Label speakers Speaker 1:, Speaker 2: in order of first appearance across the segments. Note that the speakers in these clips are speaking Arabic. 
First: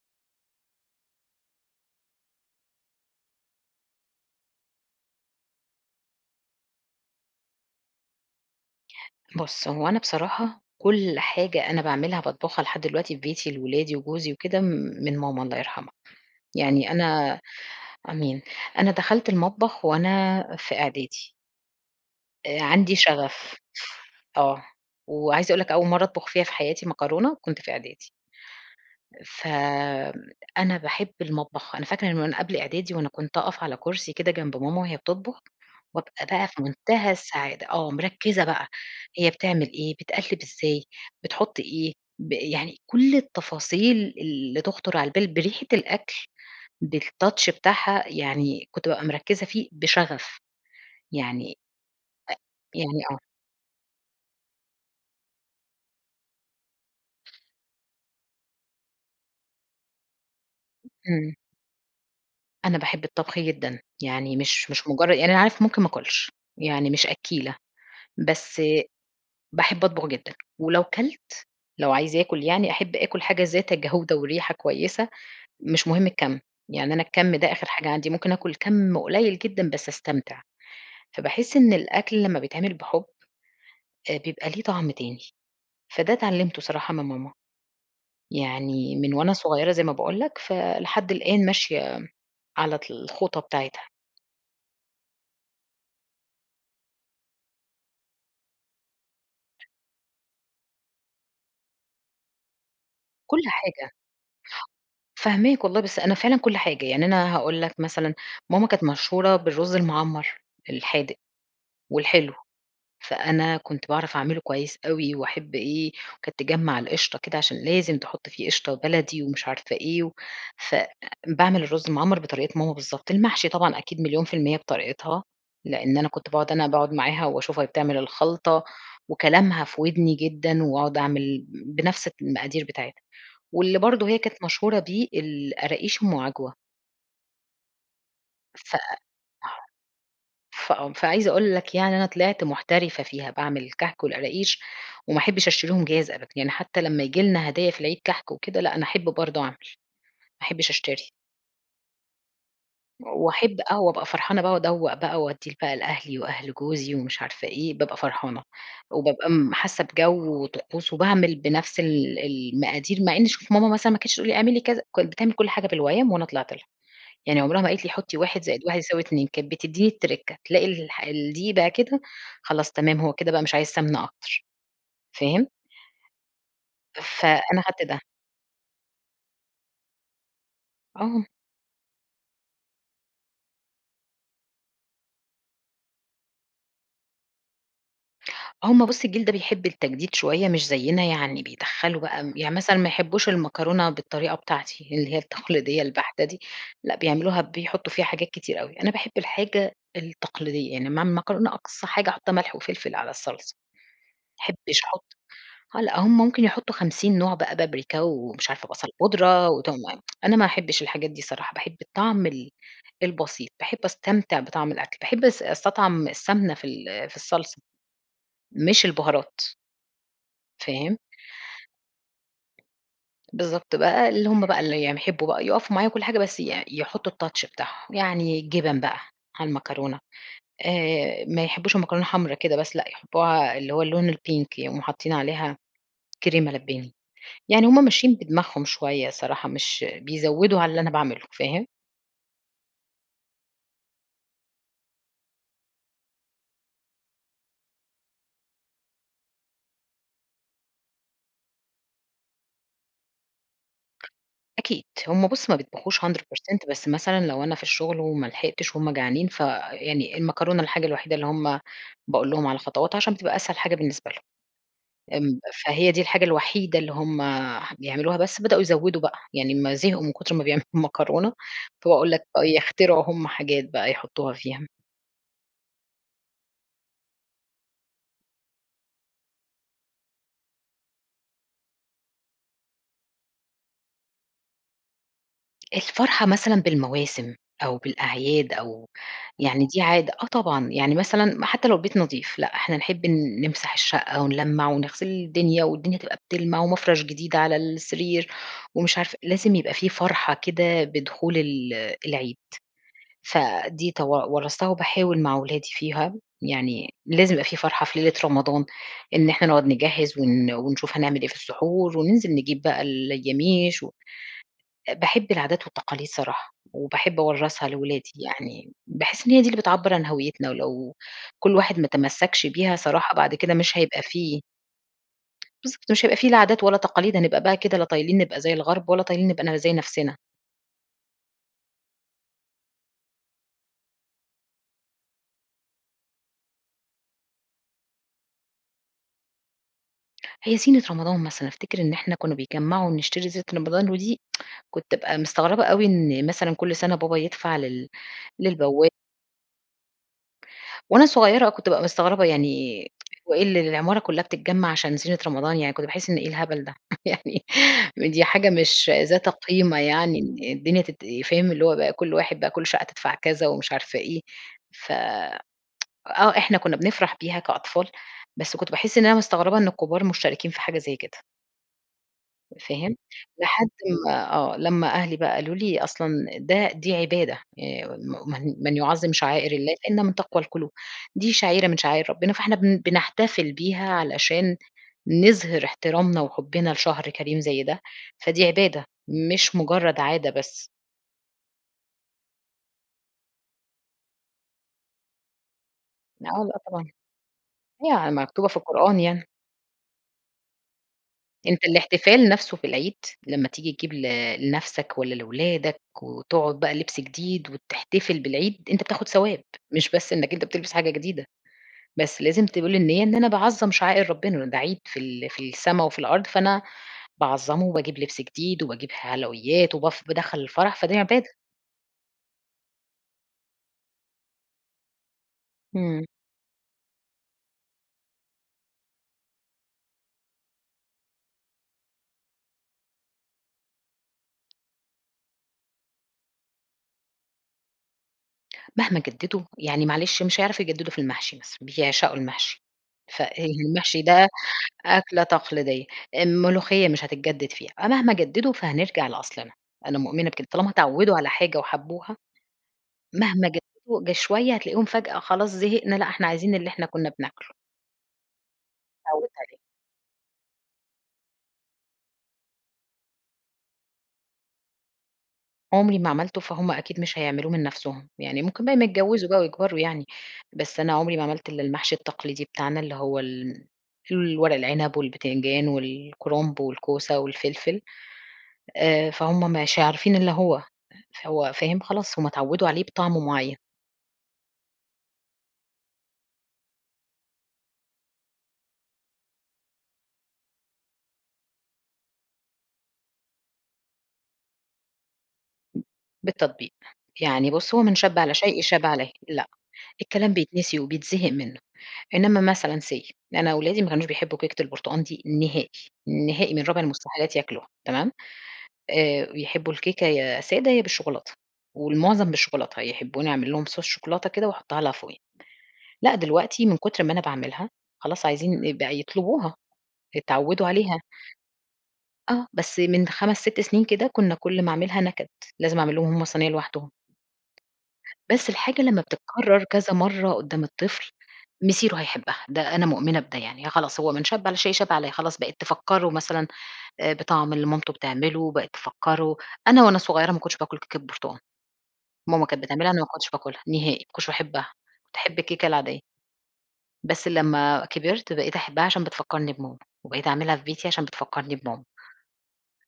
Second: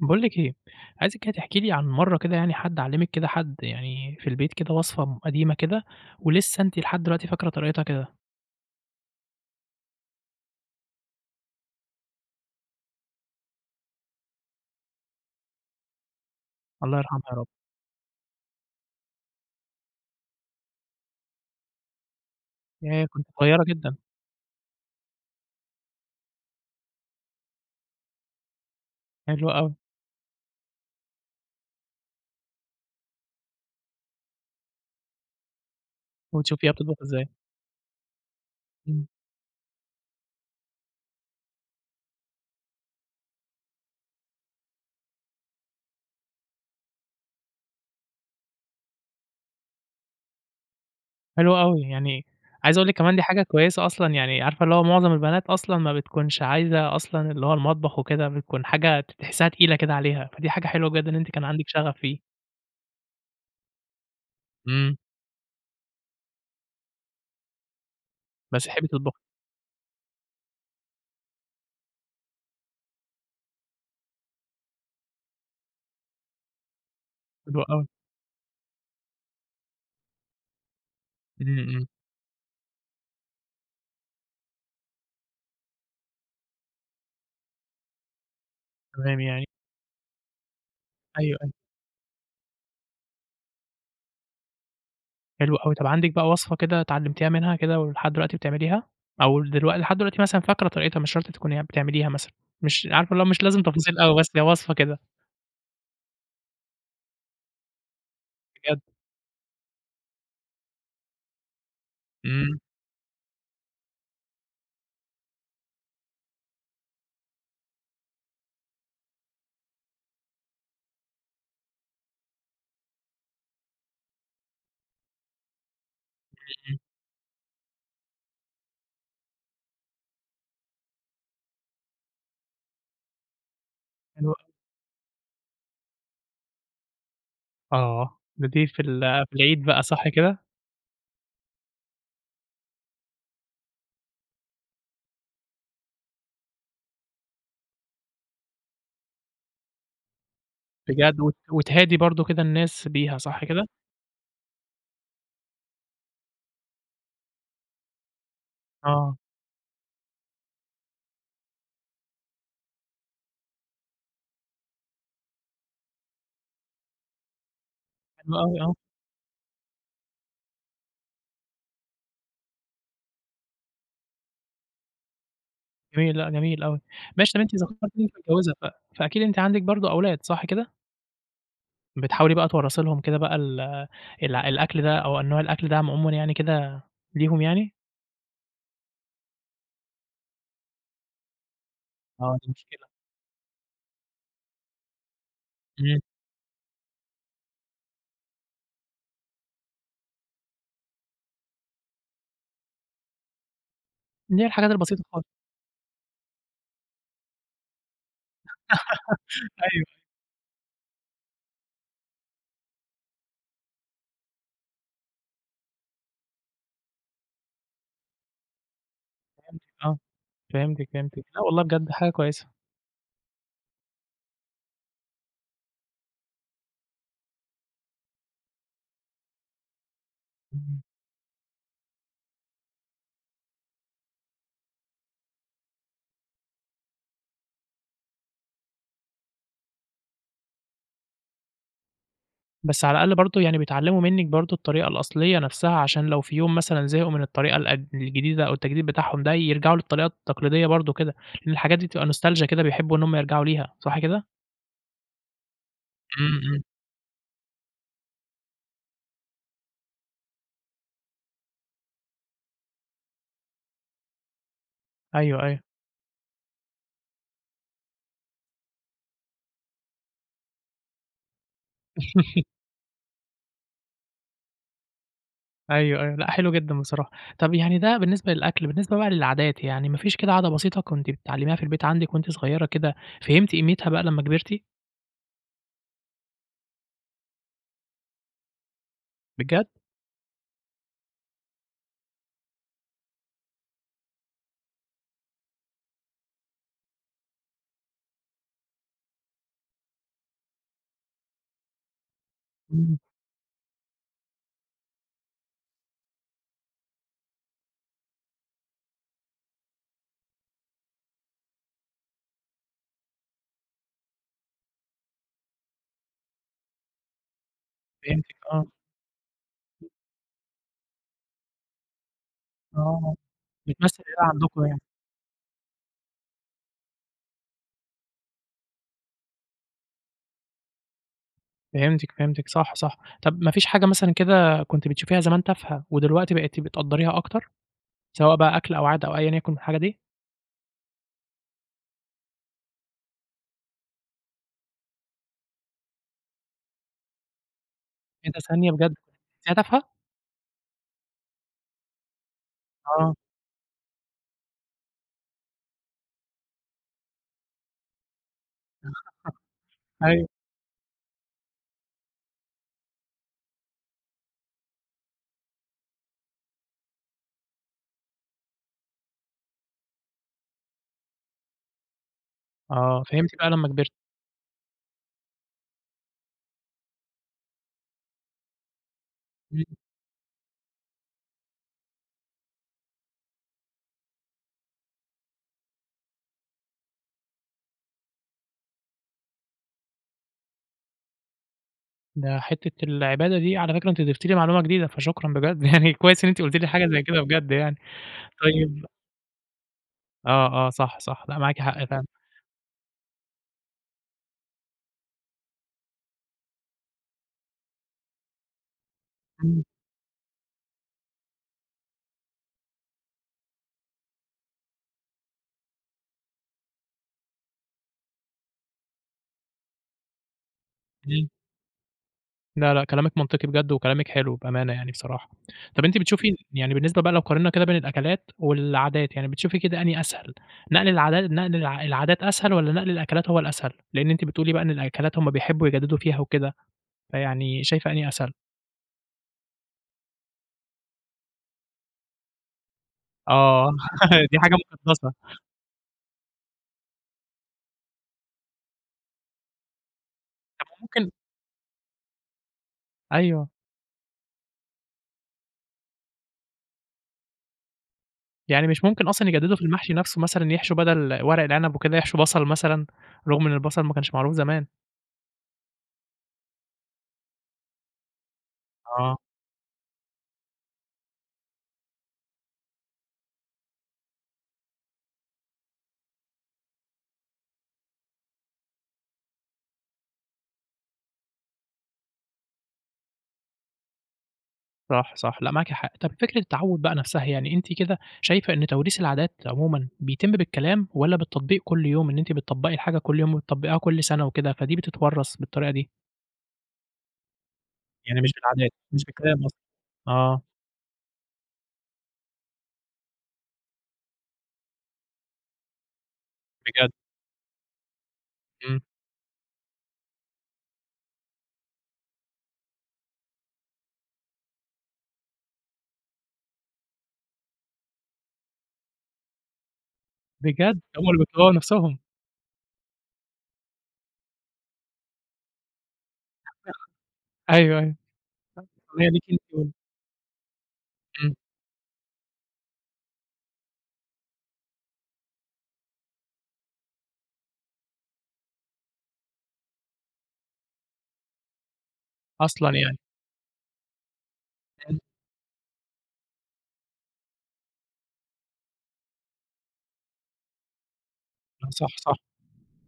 Speaker 1: باقول لِك إيه، عايزِك كده تحكي لي عن مَرّة كده يعني حد علّمِك كده حد يعني في البيت كده وصفة م قديمة كده، ولسه أنتِ لحد دلوقتي فاكرة طريقتها كده.
Speaker 2: بُصّ، هو أنا بصراحة كُلّ حاجة أنا باعملها باطبخها لحد دلوقتي في بيتي لولادي وجوزي وكده، من ماما الله يرحمها، يعني
Speaker 1: الله يرحمها يا
Speaker 2: أنا-
Speaker 1: رب.
Speaker 2: آمين- أنا دخلت المطبخ وأنا في إعدادي. آآ، عندي
Speaker 1: ياه، كنتِ
Speaker 2: شغف.
Speaker 1: صغيرة جدًا!
Speaker 2: آه. وعايزة أقول لك أول مَرّة أطبخ فيها في حياتي مكرونة كنت في إعدادي.
Speaker 1: حلو اوي.
Speaker 2: فأنا باحب المطبخ، أنا فاكرة إن من وأنا قبل إعدادي وأنا كنت أقف على كرسي كده جنب ماما وهي بتطبخ، وأبقى بقى في
Speaker 1: وتشوفيها بتطبخ
Speaker 2: منتهى
Speaker 1: إزاي.
Speaker 2: السعادة، آه، مركزة بقى
Speaker 1: امم.
Speaker 2: هي بتعمل إيه، بتقلّب إزاي، بتحط إيه، ب يعني كُلّ التفاصيل اللي تخطر على البال، بريحة الأكْل، بالtouch بتاعها، يعني كنت بابقى مركزة فيه بشغف، يعني
Speaker 1: حلو اوي، يعني عايز
Speaker 2: أ
Speaker 1: أقول لِك
Speaker 2: يعني
Speaker 1: كمان
Speaker 2: آه.
Speaker 1: دي حاجة كويسة أصلًا يعني عارفة اللي هو معظم البنات أصلًا ما بتكونش عايزة أصلًا اللي هو المطبخ وكده، بتكون حاجة ت تحسّها تقيلة كده عليها، فدي حاجة حلوة جدًا إن أنتِ
Speaker 2: امم.
Speaker 1: كان عندك شغف فيه.
Speaker 2: أنا باحب الطبخ جدًا، يعني مش مش
Speaker 1: إمم.
Speaker 2: مجر يعني أنا عارف ممكن ما آكلش، يعني مش أكّيلة، بس
Speaker 1: بس تحبي تطبخي.
Speaker 2: باحب أطبخ جدًا، ولو كلت لو عايزة آكل يعني أحب آكل حاجة ذات جودة وريحة كويسة، مش مهم الكَم، يعني أنا الكَم ده
Speaker 1: حلو
Speaker 2: آخر
Speaker 1: أوي.
Speaker 2: حاجة عندي، ممكن آكل كَم قليّل جدًا بس أستمتع، فباحس
Speaker 1: إمم
Speaker 2: إن
Speaker 1: إمم.
Speaker 2: الأكل لمّا بيتعمل بحُب آآ، بيبقى ليه طعم تاني، فده اتعلمته صراحة من ماما، يعني من
Speaker 1: تمام
Speaker 2: وأنا
Speaker 1: يعني
Speaker 2: صغيرة زي ما باقول لك فلحد
Speaker 1: أيوه
Speaker 2: الآن
Speaker 1: أيوه.
Speaker 2: ماشية على طل الخطى بتاعتها.
Speaker 1: حلو أوي. طب عندِك بقى وصفة كده اتعلمتيها منها كده ولحد دلوقتي بتعمليها، أو دلوق لحد دلوقتي مثلًا فاكرة طريقتها مش شرط تكوني بتعمليها مثلًا، مش عارفة اللي هو
Speaker 2: كُلّ
Speaker 1: مش لازم
Speaker 2: حاجة.
Speaker 1: تفاصيل أوي، بس هي وصفة كده؟
Speaker 2: فاهماك والله، بس أنا فعلًا كُلّ حاجة، يعني أنا هاقول لك مثلًا ماما
Speaker 1: بجد؟
Speaker 2: كانت مشهورة بالرز المعمَر الحادق والحلو،
Speaker 1: إمم.
Speaker 2: فأنا كنت باعرف أعمله كويس أوي واحب إيه، وكانت تجمع القشطة كده عشان لازم تحط فيه قشطة بلدي ومش عارفة إيه، فباعمل الرز المعمَر بطريقة ماما بالضبط، المحشي طبعًا أكيد مليون في المِيّة بطريقتها، لأن أنا كنت باقعد
Speaker 1: إمم
Speaker 2: أنا
Speaker 1: إمم.
Speaker 2: باقعد معاها واشوفها وهي بتعمل الخلطة، وكلامها في ودني جدًا، واقعد أعمل بنفس المقادير بتاعتها، واللي برضو هي
Speaker 1: حلو
Speaker 2: كانت
Speaker 1: أو
Speaker 2: مشهورة بيه القراقيش أم عجوة.
Speaker 1: آه، ده دي
Speaker 2: ف
Speaker 1: في ال في العيد بقى صح كده؟
Speaker 2: فآه، فعايزة أقول لك يعني أنا طلعت محترفة فيها، باعمل كحك والقراقيش، وما احبش أشتريهم جاهز أبدًا، يعني حتى لمّا ييجي لنا هدايا في العيد كحك وكده، لأ، أنا أحب برضو أعمل، ما أحبش أشتري.
Speaker 1: بجد! وت وتهادي برضو كده الناس بيها، صح
Speaker 2: واحب
Speaker 1: كده؟
Speaker 2: آه وأبقى فرحانة بقى وأدوّق بقى وادّي بقى لأهلي وأهل جوزي ومش عارفة إيه، بابقى فرحانة،
Speaker 1: آه.
Speaker 2: وبابقى م حاسة بجو وطقوس وباعمل بنفس ال المقادير، مع إن شوف ماما مثلًا ما كانتش تقول لي اعملي كذا، كانت بتعمل كُلّ حاجة بالويّم وأنا طلعت لها، يعني عمرها ما قالت لي حطي
Speaker 1: حلو
Speaker 2: 1 زائد
Speaker 1: أوي، آه.
Speaker 2: 1 يساوي 2 كانت بتديني التركة، تلاقي الح الدقيق بقى كده خلاص تمام، هو كده بقى مش عايز سمنة أكتر، فاهم؟
Speaker 1: جميل لأ، جميل أوي. ماشي طب أنتِ
Speaker 2: فأنا خدت
Speaker 1: ذكرتِ
Speaker 2: ده.
Speaker 1: إن أنتِ متجوزة ف فأكيد أنتِ عندِك برضو أولاد صح كده؟
Speaker 2: آه.
Speaker 1: بتحاولي بقى تورّثي لهم كده بقى ال الع الأكل ده أو نوع الأكل ده عمومًا يعني كده ليهم يعني؟
Speaker 2: هُم بُصّ الجيل ده بيحب التجديد شوية مش زينا، يعني بيدخّلوا بقى
Speaker 1: آه دي
Speaker 2: يعني مثلًا
Speaker 1: مشكلة.
Speaker 2: ما يحبوش المكرونة بالطريقة بتاعتي اللي هي التقليدية
Speaker 1: امم.
Speaker 2: البحتة دي، لأ، بيعملوها بيحطوا فيها حاجات كتير أوي، أنا باحب الحاجة التقليدية، يعني اما اعمل مكرونة أقصى حاجة أحطها ملح وفلفل على الصلصة،
Speaker 1: اللي
Speaker 2: ما
Speaker 1: هي الحاجات
Speaker 2: احبش
Speaker 1: البسيطة
Speaker 2: أحط
Speaker 1: خالص.
Speaker 2: آه لأ، هُم ممكن يحطوا 50 نوع بقى، بابريكا ومش عارفة بصل بودرة وتوم
Speaker 1: أيوه.
Speaker 2: أنا ما احبش الحاجات دي صراحة، باحب الطعم ال البسيط، باحب أستمتع بطعم الأكْل، باحب أس أستطعم السمنة في ال في الصلصة مش البهارات.
Speaker 1: فهمتِك آه، فهمتِك
Speaker 2: فاهم؟
Speaker 1: فهمتِك، لأ والله بجد حاجة كويسة.
Speaker 2: بالضبط بقى اللي هُم بقى اللي يحبوا بقى يقفوا معايا وكُلّ حاجة، بس ي يحطوا الtouch بتاعهم، يعني الجبن بقى على المكرونة،
Speaker 1: امم.
Speaker 2: آآ، ما يحبوش المكرونة حمرا كده بس، لأ، يحبوها اللي هو اللون الPink يقوموا حاطين عليها كريمة لباني، يعني هُم ماشيين بدماغهم شوية الصراحة، مش بيزودوا على اللي أنا باعمله، فاهم؟
Speaker 1: بس على الأقل برضو يعني بيتعلموا منِك برضو الطريقة الأصلية نَفسها، عشان لو في يوم مثلًا زهقوا من الطريقة الق الجديدة أو التجديد بتاعهم ده، يرجعوا للطريقة التقليدية برضو كده، لأن الحاجات دي تبقى نوستالجيا كده، بيحبوا إن هُم يرجعوا ليها، صح كده؟
Speaker 2: أكيد، هُم بُصّ ما بيطبخوش hundred
Speaker 1: إمم، إمم.
Speaker 2: percent، بس مثلًا لو أنا في الشغل وما لحقتش وهُم جعانين، فيعني المكرونة الحاجة الوحيدة اللي هُم باقول لهم على خطواتها عشان بتبقى أسهل حاجة بالنسبة لهم، ام
Speaker 1: أيوه، أيوه.
Speaker 2: فهي دي الحاجة الوحيدة اللي هُم بيعملوها بس بدؤوا يزوّدوا بقى، يعني امّا زهقوا من كتر ما بيعملوا المكرونة، فباقول لك بقوا يخترعوا هُم حاجات بقى يحطوها فيها.
Speaker 1: أيوه أيوه، لأ حلو جدًا بصراحة. طب يعني ده بالنسبة للأكل، بالنسبة بقى للعادات يعني ما فيش كده عادة بسيطة كنت بتتعلميها في البيت عندك وأنتِ صغيرة كده فهمتِ قيمتها بقى لما كبرتِ؟
Speaker 2: الفرحة مثلًا بالمواسم أو بالأعياد أو يعني
Speaker 1: بجد؟
Speaker 2: دي عادة، آه طبعًا، يعني مثلًا م حتى لو البيت نضيف، لأ، إحنا نحب نمسح الشقة ونلمّع ونغسل الدنيا والدنيا تبقى بتلمع، ومفرش جديد على السرير، ومش عارفة لازم يبقى في فرحة كده بدخول ال العيد،
Speaker 1: إمم.
Speaker 2: فدي تو ورّثتها وباحاول مع ولادي فيها، يعني لازم يبقى في فرحة في ليلة رمضان إن إحنا نقعد نجهّز ون ونشوف هنعمل إيه في السحور، وننزل نجيب بقى الياميش، و باحب العادات والتقاليد صراحة، وباحب أورّثها لولادي
Speaker 1: فهمتك آه.
Speaker 2: يعني، باحس إن هي دي اللي بتعبّر عن هَويتنا، ولو كُلّ واحد ما تمسكّش بيها
Speaker 1: آه
Speaker 2: صراحة بعد كده مش هيبقى
Speaker 1: بتمثل [unintelligible]
Speaker 2: في
Speaker 1: عندكم يعني.
Speaker 2: بالضبط مش هيبقى في لا عادات ولا تقاليد هنبقى بقى كده لا طايلين نبقى زي الغرب ولا طايلين نبقى ن زي نَفسنا.
Speaker 1: فهمتِك، فهمتِك، صح صح. طب ما فيش حاجة مثلًا كده كنتِ بتشوفيها زمان تافهة ودلوقتي بقيتِ بتقدّريها أكتر، سواء بقى أكْل أو عادة أو أيًا يكن الحاجة دي؟
Speaker 2: هي زينة رمضان مثلًا، أفتكر إن إحنا كنا بيجمّعوا ونشتري زينة رمضان، ودي كنت أبقى مستغربة أوي إن مثلًا كُلّ سنة بابا يدفع لل
Speaker 1: إيه ده ثانية
Speaker 2: للبوا
Speaker 1: بجد، دي تافهة؟!
Speaker 2: وأنا صغيرة آه كنت بابقى مستغربة يعني
Speaker 1: آه.
Speaker 2: هو إيه ال العمارة كلّها بتتجمّع عشان زينة رمضان يعني كنت باحس إن إيه الهبل ده، يعني ودي حاجة مش ذات قيمة يعني
Speaker 1: أيوه.
Speaker 2: إن الدنيا تت فاهم، اللي هو بقى كُلّ واحد بقى كُلّ شقة تدفع كذا ومش عارفة إيه، ف آه، إحنا كنا بنفرح بيها كأطفال، بس كنت باحس إن أنا مستغربة إن الكبار مشتركين في حاجة زي كده. فاهم،
Speaker 1: آه، فهمتِ بقى لما
Speaker 2: لحد
Speaker 1: كبرتِ.
Speaker 2: ما آه لمّا أهلي بقى قالوا لي أصلًا ده دي عبادة آآ، "م من من يعظم شعائر
Speaker 1: إمم.
Speaker 2: الله فإنها من تقوى القلوب"، دي شعيرة من شعائر ربنا، فإحنا بن بنحتفل بيها علشان نظهِر احترامنا وحبنا لشهر كريم زي ده، فدي عبادة مش مجرد عادة بس.
Speaker 1: ده حتّة العبادة دي على فكرة أنتِ ضفتِ لي معلومة جديدة، فشكرًا بجد يعني كويّس إن
Speaker 2: لأ
Speaker 1: أنتِ قلتِ
Speaker 2: لأ
Speaker 1: لي
Speaker 2: طبعًا،
Speaker 1: حاجة زي كده بجد يعني،
Speaker 2: هي مكتوبة في
Speaker 1: طيّب
Speaker 2: القرآن يعني.
Speaker 1: آه، آه صح، صح لأ معاكِ
Speaker 2: أنت
Speaker 1: حق فعلًا.
Speaker 2: الاحتفال نفسه في العيد لمّا تيجي تجيب ل لنَفسك والّا لولادك وتقعد بقى لبس جديد وتحتفل بالعيد، أنت بتاخد ثواب،
Speaker 1: إمم.
Speaker 2: مش بس إنك أنت بتلبس حاجة جديدة، بس لازم تقول النِية إن أنا باعظّم شعائر ربنا، إنه ده عيد في ال في السما وفي الأرض فأنا باعظّمه، وباجيب لبس جديد وباجيب حلويات وبف بادخّل الفرح، فده
Speaker 1: إمم.
Speaker 2: عبادة.
Speaker 1: لأ، لأ، كلامِك منطقي بجد وكلامِك حلو بأمانة يعني بصراحة. طب أنتِ
Speaker 2: إمم.
Speaker 1: بتشوفي يعني بالنسبة بقى لو قارننا كده بين الأكلات والعادات، يعني بتشوفي كده أنهي أسهل، نقل العادا نقل العا العادات أسهل، والّا نقل الأكلات هو الأسهل؟ لأن أنتِ بتقولي بقى إن الأكلات هُم بيحبوا يجددوا فيها وكده، فيعني شايفة أنهي أسهل؟
Speaker 2: مهما جددوا يعني معلش مش هيعرفوا يجددوا في المحشي بس بيعشقوا المحشي،
Speaker 1: آه
Speaker 2: فالمحشي ده
Speaker 1: دي حاجة مقدسة.
Speaker 2: أكلة تقليدية، الملوخية مش هتتجدد فيها أ مهما جددوا، فهنرجع لأصلنا، أنا مؤمنة بكده،
Speaker 1: طب
Speaker 2: طالما
Speaker 1: ما ممكن
Speaker 2: اتعودوا على حاجة وحبوها، مهما
Speaker 1: أيوه.
Speaker 2: جددوا ده شوية هتلاقي هُم فجأة خلاص زهقنا، لأ إحنا عايزين اللي إحنا كنا بناكله.
Speaker 1: يعني مش ممكن أصلًا
Speaker 2: اتعودت
Speaker 1: يجددوا
Speaker 2: عليها.
Speaker 1: في المحشي نَفسه مثلًا، يحشوا بدل ورق العنب وكده، يحشوا بصل مثلًا، رغم إن البصل ما كانش معروف زمان؟
Speaker 2: عمري ما عملته، فهُم أكيد مش هيعملوه من نَفسهم، يعني ممكن بقى امّا
Speaker 1: آه.
Speaker 2: يتجوزوا بقى ويكبروا يعني، بس أنا عمري ما عملت إلا المحشي التقليدي بتاعنا اللي هو ال الورق العنب والبتنجان والكُرنب والكوسة والفلفل، آآ، فهُم مش عارفين اللي هو، هو فاهم خلاص، هُم اتعودوا عليه بطعم معين.
Speaker 1: صح صح، لأ، معاكِ حق. طب فكرة التعوّد بقى نَفسها، يعني أنتِ كده شايفة إن توريث العادات عمومًا بيتم بالكلام، والّا بالتطبيق كُلّ يوم إن أنتِ بتطبقي الحاجة كُلّ يوم وبتطبقيها كُلّ سنة وكده، فدي بتتورّث بالطريقة دي؟
Speaker 2: بالتطبيق، يعني بُصّ، هو "من شبّ
Speaker 1: يعني مش
Speaker 2: على شيء
Speaker 1: بالعادات
Speaker 2: شاب
Speaker 1: مش
Speaker 2: عليه"،
Speaker 1: بالكلام
Speaker 2: لأ،
Speaker 1: قصدي،
Speaker 2: الكلام
Speaker 1: آه.
Speaker 2: بيتنسي وبيتزهق منه، إنما مثلًا say أنا ولادي ما كانوش بيحبوا كيكة البرتقان دي نهائي، نهائي من رابع
Speaker 1: بجد؟
Speaker 2: المستحيلات ياكلوها تمام؟
Speaker 1: امم.
Speaker 2: آآ، بيحبوا الكيكة يا سادة يا بالشوكولاتة، والمعظم بالشوكولاتة، يحبوني أعمل لهم صوص شوكولاتة كده وأحطها لها فوقيها، لأ، دلوقتي من كتر ما أنا باعملها خلاص عايزين ي بقى يطلبوها، اتعودوا
Speaker 1: بجد!
Speaker 2: عليها.
Speaker 1: هم اللي بيطلبوها بنَفسهم.
Speaker 2: آه، بس من 5 6 سنين كده كنا كُلّ ما أعملها نكد، لازم أعمل لهم هُم صينية لوحدهم.
Speaker 1: [unintelligible] أيوه أيوه،
Speaker 2: بس الحاجة لمّا
Speaker 1: مالِك
Speaker 2: بتتكرر
Speaker 1: أنتِ [unintelligible]
Speaker 2: كذا مَرّة قدام الطفل
Speaker 1: امم.
Speaker 2: مصيره هيحبها، ده أنا مؤمنة بده يعني، خلاص هو من "شبّ على شيء شاب عليه"، خلاص بقيت تفكره مثلًا آآ، بطعم اللي مامته بتعمله، بقِت تفكره أنا وأنا صغيّرة ما كنتش باكل كيكة برتقان ماما كانت
Speaker 1: أصلًا
Speaker 2: بتعملها،
Speaker 1: يعني!
Speaker 2: أنا ما كنتش باكلها نهائي، ما كنتش باحبها،
Speaker 1: امم.
Speaker 2: كنت أحب الكيكة العادية. بس لما كبرت بقيت أحبها عشان بتفكرني بماما، وبقيت أعملها في بيتي عشان بتفكرني
Speaker 1: لا
Speaker 2: بماما.
Speaker 1: صح صح،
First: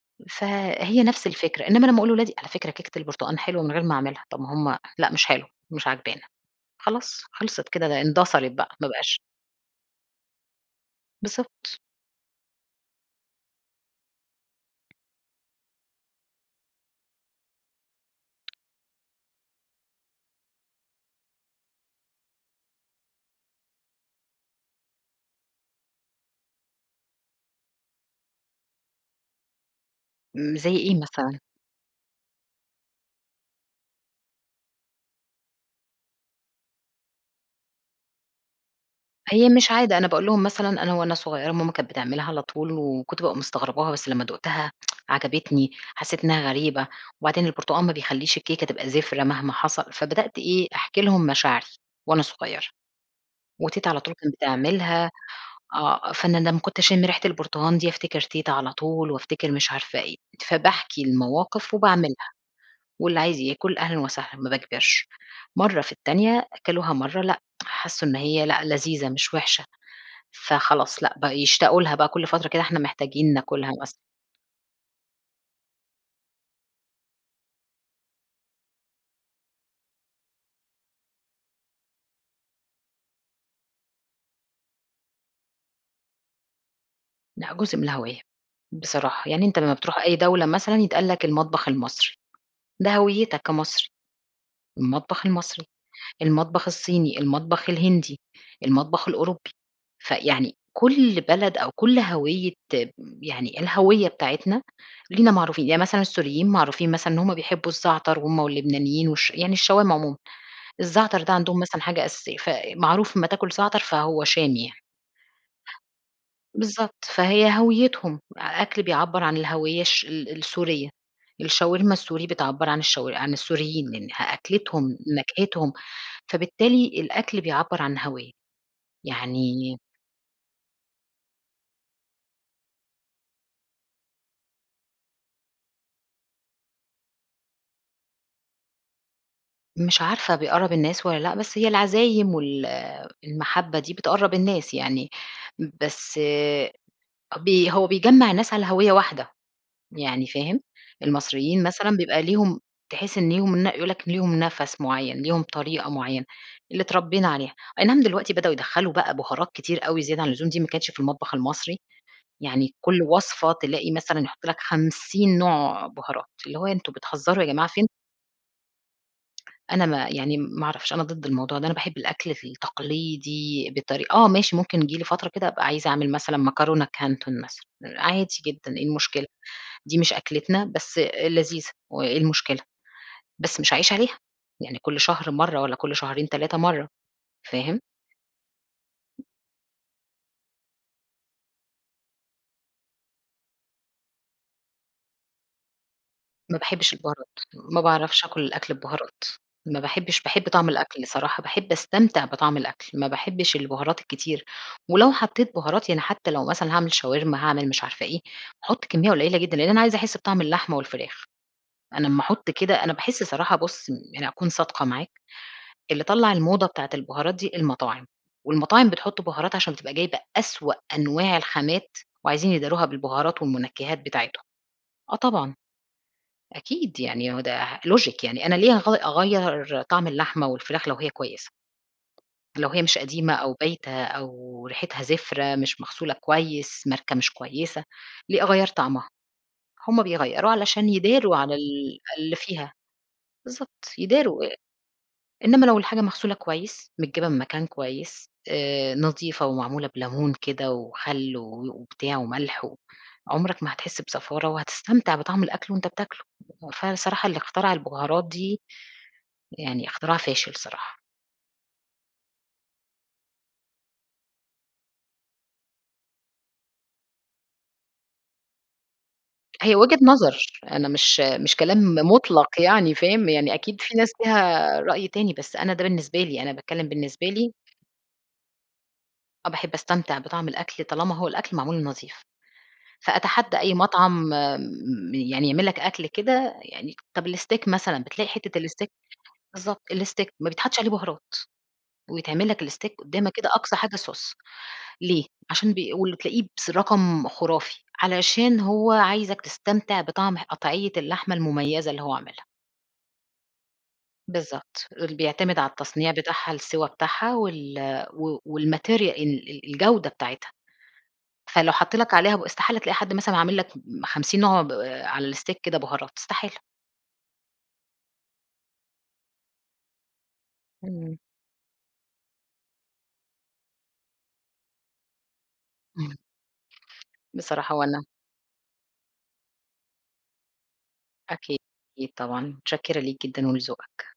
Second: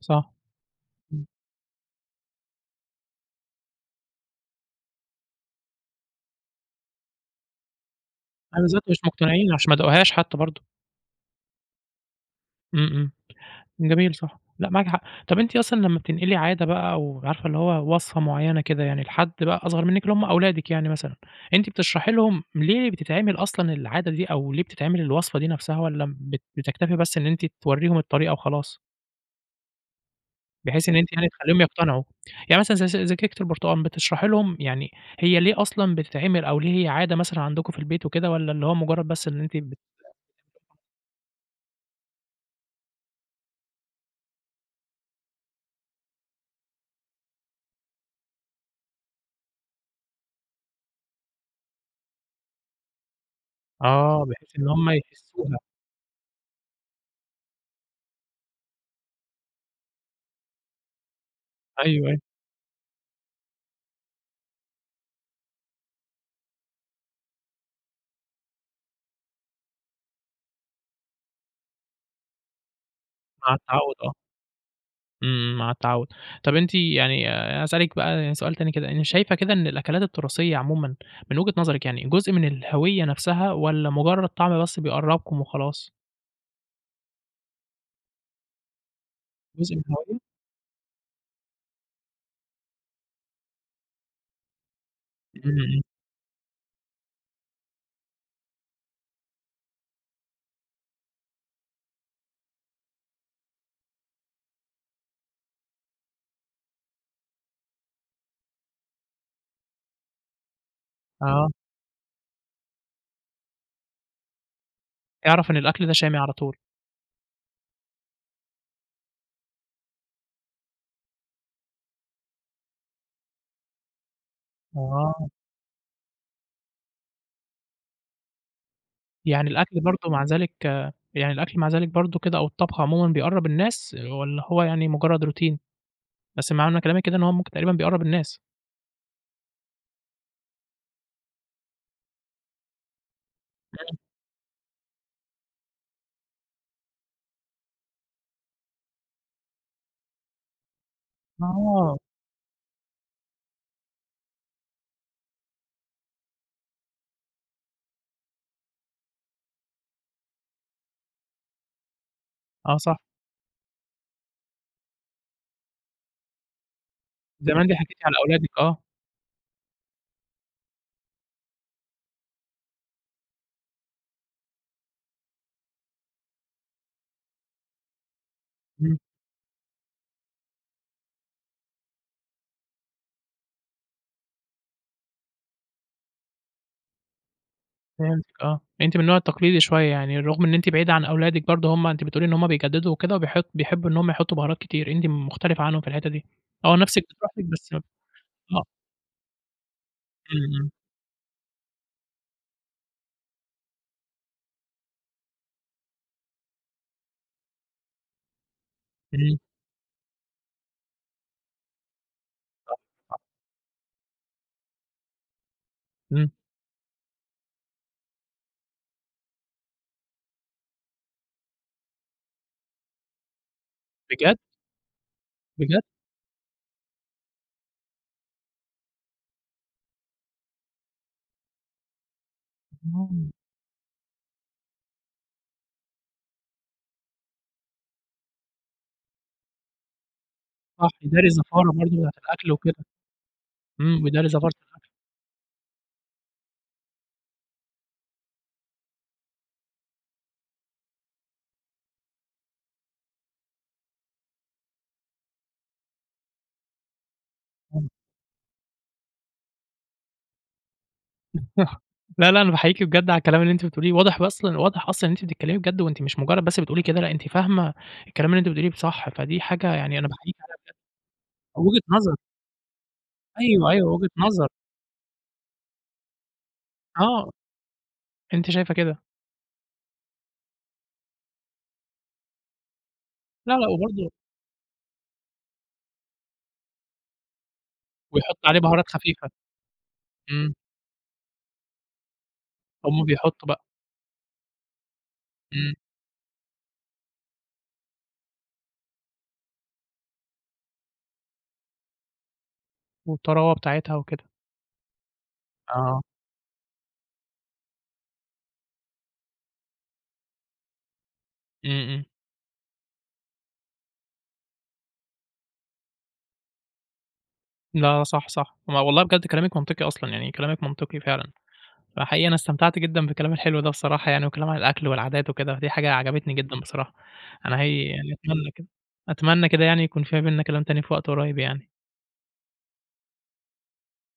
Speaker 1: صح،
Speaker 2: فَهي
Speaker 1: امم.
Speaker 2: نفس الفكرة، إنما لما أقول لولادي على فكرة كيكة البرتقان حلوة من غير ما اعملها، طب ما هُم لأ مش حلوة مش عاجبانا، خلاص خلصت كده د اندثرت
Speaker 1: أيوه
Speaker 2: بقى
Speaker 1: بالذات
Speaker 2: ما
Speaker 1: مش
Speaker 2: بقاش
Speaker 1: مقتنعين عشان ما داقوهاش حتى برضو.
Speaker 2: بالضبط
Speaker 1: امم امم، جميل، صح، لأ معاكِ حق. طب أنتِ أصلًا لمّا بتنقلي عادة بقى أو عارفة اللي هو وصفة معينة كده يعني لحد بقى أصغر منكِ اللي هُم أولادِك يعني مثلًا، أنتِ بتشرحي لهم ليه بتتعمل أصلًا العادة دي أو ليه بتتعمل الوصفة دي نفسها، والّا بت بتكتفي بس إن أنتِ تورّيهم الطريقة وخلاص؟
Speaker 2: امم زي
Speaker 1: بحيث إن
Speaker 2: إيه
Speaker 1: أنتِ يعني
Speaker 2: مثلًا؟
Speaker 1: تخليهم يقتنعوا، يعني مثلًا ز ز زي كيكة البرتقال بتشرحي لهم يعني هي ليه أصلًا بتتعمل، أو ليه هي عادة مثلًا عندكم في البيت وكده، والّا اللي هو مجرد بس إن
Speaker 2: هي
Speaker 1: أنتِ
Speaker 2: مش
Speaker 1: بت
Speaker 2: عادة، أنا باقول لهم
Speaker 1: [unintelligible]
Speaker 2: مثلًا أنا وأنا صغيرة ماما كانت بتعملها على طول وكنت بابقى مستغرباها، بس لمّا دُقتها عجبتني، حسيت إنها غريبة، وبعدين البرتقال ما بيخلّيش الكيكة تبقى زفرة مهما حصل، فبدأت إيه أحكي لهم مشاعري وأنا صغيرة، وتيتة على طول
Speaker 1: آه،
Speaker 2: كانت
Speaker 1: بحيث إن هم
Speaker 2: بتعملها،
Speaker 1: يحسوها.
Speaker 2: آه، فأنا لمّا كنت أشم ريحة البرتقال دي أفتكر تيتة على طول وأفتكر مش عارفة إيه، فباحكي المواقف
Speaker 1: أيوه أيوه.
Speaker 2: وباعملها، واللي عايز ياكل أهلًا وسهلًا، ما باجبرش، مَرّة في التانية أكلوها مَرّة، لأ، حسوا إن هي لأ لذيذة مش وحشة، فخلاص لأ بقوا يشتاقوا لها بقى كُلّ فترة كده، إحنا محتاجين
Speaker 1: مع
Speaker 2: ناكلها
Speaker 1: التعود
Speaker 2: مثلًا.
Speaker 1: آه. إمم مع التعوّد. طَب أنتِ يعني، أنا هاسألِك بقى سؤال تاني كده، أنتِ شايفة كده إن الأكلات التراثية عمومًا من وجهة نظرِك يعني، جُزء من الهوية نفسها؟ والّا مُجرد طعم بس بيقربكُم وخلاص؟
Speaker 2: لأ، جزء من الهَوية بصراحة. يعني أنت لمّا
Speaker 1: جُزء من
Speaker 2: بتروح أي
Speaker 1: الهوية؟
Speaker 2: دولة مثلًا يتقال لك المطبخ المصري. ده هَويتك كمصري. المطبخ المصري،
Speaker 1: إمم.
Speaker 2: المطبخ الصيني، المطبخ الهندي، المطبخ الأوروبي، فيعني كل بلد أو كل هَوية م يعني الهَوية بتاعتنا لينا معروفين يعني مثلًا السوريين معروفين مثلًا إن هُم بيحبوا الزعتر، هُم واللبنانيين، والش يعني الشوام عمومًا. الزعتر ده
Speaker 1: آه.
Speaker 2: عندهم مثلًا حاجة أساسية، ف معروف أمّا تاكل زعتر فهو شامي يعني.
Speaker 1: اعرَف إن الأكل ده شامي، على طول.
Speaker 2: بالضبط. فهي هَويتهم، أ أكل بيعبر عن الهَوية الش ال السورية. الشاوِرما السوري بتعبر عن الشو عن السوريين، من ه أكلتهم،
Speaker 1: أها.
Speaker 2: نكهتهم، فبالتالي الأكل بيعبر عن هَوية.
Speaker 1: يعني
Speaker 2: يعني
Speaker 1: الأكل برضه مع ذلك يعني الأكل مع ذلك برضه كده، أو الطبخ عمومًا بيقرب الناس، والّا هو يعني مُجرد روتين؟ بس معنى كلامِك كده إن هو مُمكن تقريبًا بيقرب الناس.
Speaker 2: مش عارفة بيقرّب الناس والّا لأ، بس هي العزايم وال المحبة دي
Speaker 1: تمام.
Speaker 2: بتقرّب الناس يعني، بس ب هو بيجمّع الناس على هَوية واحدة، يعني فاهم؟ المصريين مثلًا
Speaker 1: آه.
Speaker 2: بيبقى ليهم تحس إن ليهم ن يقول لك ليهم نَفَس معيّن، ليهم طريقة معيّنة اللي اتربينا عليها، أي نعم دلوقتي بدؤوا يدخّلوا بقى بهارات كتير أوي زيادة عن اللزوم، دي ما كانتش في المطبخ المصري، يعني
Speaker 1: آه صح.
Speaker 2: كُلّ وصفة تلاقي مثلًا يحط لك خمسين نوع بهارات، اللي هو أنتم بتهزروا يا
Speaker 1: زمان
Speaker 2: جماعة،
Speaker 1: دي
Speaker 2: فين
Speaker 1: [unintelligible] على أولادِك آه.
Speaker 2: أنا ما يعني ما اعرفش أنا ضد الموضوع ده، أنا باحب الأكْل التقليدي بطري آه ماشي ممكن تيجي لي فترة كده أبقى عايزة أعمل مثلًا مكرونة كانتون مثلًا عادي جدًا، إيه
Speaker 1: امم.
Speaker 2: المشكلة؟ دي مش أكلتنا بس لذيذة وإيه المشكلة، بس مش هاعيش عليها، يعني كُلّ شهر مَرّة والّا كُلّ شهرين 3 مَرّة، فاهم؟
Speaker 1: فهمتِك، آه، أنتِ من النوع التقليدي شوية يعني، رُغم إن أنتِ بعيدة عن أولادِك برضو هُم أنتِ بتقولي إن هُم بيجددوا وكده وبيحط بيحبوا إن هُم يحطوا بهارات كتير، أنتِ م مختلفة عنهم في الحتة دي،
Speaker 2: ما
Speaker 1: آه،
Speaker 2: باحبش
Speaker 1: نَفسِك
Speaker 2: البهارات،
Speaker 1: بتروح لك بس
Speaker 2: ما باعرفش آكل
Speaker 1: آه.
Speaker 2: الأكْل ببهارات، ما باحبش
Speaker 1: امم
Speaker 2: باحب طعم
Speaker 1: امم.
Speaker 2: الأكْل صراحة، باحب أستمتع بطعم الأكْل، ما باحبش البهارات الكتير، ولو حطيت بهارات يعني حتى لو مثلًا هاعمل شاورما، هاعمل مش عارفة إيه، هاحط كمية قليلة
Speaker 1: امم.
Speaker 2: جدًا لأن أنا عايزة أحس بطعم اللحمة والفراخ. أنا امّا أحط كده أنا
Speaker 1: [unintelligible]
Speaker 2: باحس صراحة بُصّ، م يعني أكون صادقة معاك، اللي
Speaker 1: امم.
Speaker 2: طلّع الموضة بتاعة البهارات دي المطاعم، والمطاعم بتحط بهارات عشان تبقى جايبة أسوأ أنواع الخامات وعايزين يداروها بالبهارات والمنكّهات
Speaker 1: بجدّ!
Speaker 2: بتاعتهم، آه طبعًا.
Speaker 1: بجدّ!
Speaker 2: أكيد يعني هو ده لوجك يعني أنا ليه هاغ أغيّر طعم اللحمة والفراخ لو هي كويسة؟! لو هي مش
Speaker 1: آه.
Speaker 2: قديمة أو بايتة أو ريحتها زفرة، مش مغسولة كويس، ماركة مش كويسة، ليه أغيّر طعمها؟ هُم بيغيروا علشان
Speaker 1: صح بيداري
Speaker 2: يداروا على
Speaker 1: الزفارة بردو
Speaker 2: ال
Speaker 1: بتاعة
Speaker 2: اللي
Speaker 1: الأكل
Speaker 2: فيها.
Speaker 1: وكده.
Speaker 2: بالضبط،
Speaker 1: امم بيداري
Speaker 2: يداروا
Speaker 1: زفارة
Speaker 2: آآ،
Speaker 1: الأكل.
Speaker 2: إنما لو الحاجة مغسولة كويس، متجابه من مكان كويس، آآ، نضيفة ومعمولة بلمون كده وخل و وبتاع وملح و عمرك ما هتحس بزفارة، وهتستمتع بطعم الأكْل وأنت بتاكله، وفعلًا الصراحة اللي اخترع
Speaker 1: امم.
Speaker 2: البهارات دي، يعني اخترع فاشل الصراحة.
Speaker 1: [unintelligible] صح. لا، لا. أنا باحييكِ بجد على الكلام اللي أنتِ بتقوليه. واضح أصلًا واضح أصلًا إن أنتِ بتتكلّمي بجد وأنتِ مش مُجرّد بس بتقولي كده، لأ أنتِ فاهمة الكلام اللي أنتِ بتقوليه ب صح. فدي حاجة
Speaker 2: هي وجهة
Speaker 1: يعني أنا باحييكِ
Speaker 2: نظر.
Speaker 1: عليها
Speaker 2: أنا مش مش
Speaker 1: بجد. وجهة
Speaker 2: كلام
Speaker 1: نظر.
Speaker 2: مُطلق يعني فاهم؟ يعني
Speaker 1: أيوه،
Speaker 2: أكيد
Speaker 1: أيوه.
Speaker 2: في
Speaker 1: وجهة
Speaker 2: ناس
Speaker 1: نظر.
Speaker 2: ليها رأي تاني. بس أنا ده بالنسبة لي، أنا باتكلّم بالنسبة
Speaker 1: آه.
Speaker 2: لي
Speaker 1: أنتِ شايفة كده.
Speaker 2: آه. باحب أستمتع بطعم الأكل طالما هو الأكل معمول نضيف.
Speaker 1: لا،
Speaker 2: فأتحدّى
Speaker 1: لا.
Speaker 2: أي
Speaker 1: وبرضه
Speaker 2: مطعم م يعني يعمل لك أكل كده يعني طب الsteak مثلًا، بتلاقي
Speaker 1: ويحُط عليه
Speaker 2: حتّة
Speaker 1: بُهارات
Speaker 2: الsteak
Speaker 1: خفيفة.
Speaker 2: بالضبط. الsteak ما
Speaker 1: إمم.
Speaker 2: بيتحطّش عليه بُهارات. ويتعمل لك الsteak
Speaker 1: هم
Speaker 2: قدامك
Speaker 1: بيحطُّوا
Speaker 2: كده
Speaker 1: بقى.
Speaker 2: أقصى حاجة صوص. ليه؟ عشان
Speaker 1: إمم.
Speaker 2: بي والللي تلاقيه بس رقم خُرافي. علشان هو عايزك تستمتع بطعم قطعيّة اللحمة المميزة اللي هو عاملها.
Speaker 1: والطراوة بتاعتها وكده.
Speaker 2: بالضبط. ال بيعتمد على
Speaker 1: آه.
Speaker 2: التصنيع بتاعها، السوى بتاعها وال و والmaterial ال ال الجودة بتاعتها. فلو
Speaker 1: إمم،
Speaker 2: حَط
Speaker 1: إمم.
Speaker 2: لك عليها ب استحالة تلاقي حد مثلًا عامل لك م 50 نوع ب على الsteak كده بُهارات استحالة.
Speaker 1: لا صح، صح. ما والله بجد كلامك منطقي أصلًا. يعني كلامك منطقي
Speaker 2: إمم.
Speaker 1: فعلًا. فحقيقي أنا استمتعت جدًا بالكلام الحلو ده بصراحة يعني وكلام عن الأكل والعادات وكده. دي حاجة
Speaker 2: إمم.
Speaker 1: عجبتني جدًا بصراحة. أنا
Speaker 2: بصراحة
Speaker 1: حقيقي
Speaker 2: وأنا.
Speaker 1: يعني أتمنى كده أتمنى كده يعني يكون في ما بيننا كلام تاني في وقت قُريّب
Speaker 2: أكيد،
Speaker 1: يعني.
Speaker 2: أكيد طبعًا. مُتشكِّرة ليك جدًا ولذوقك.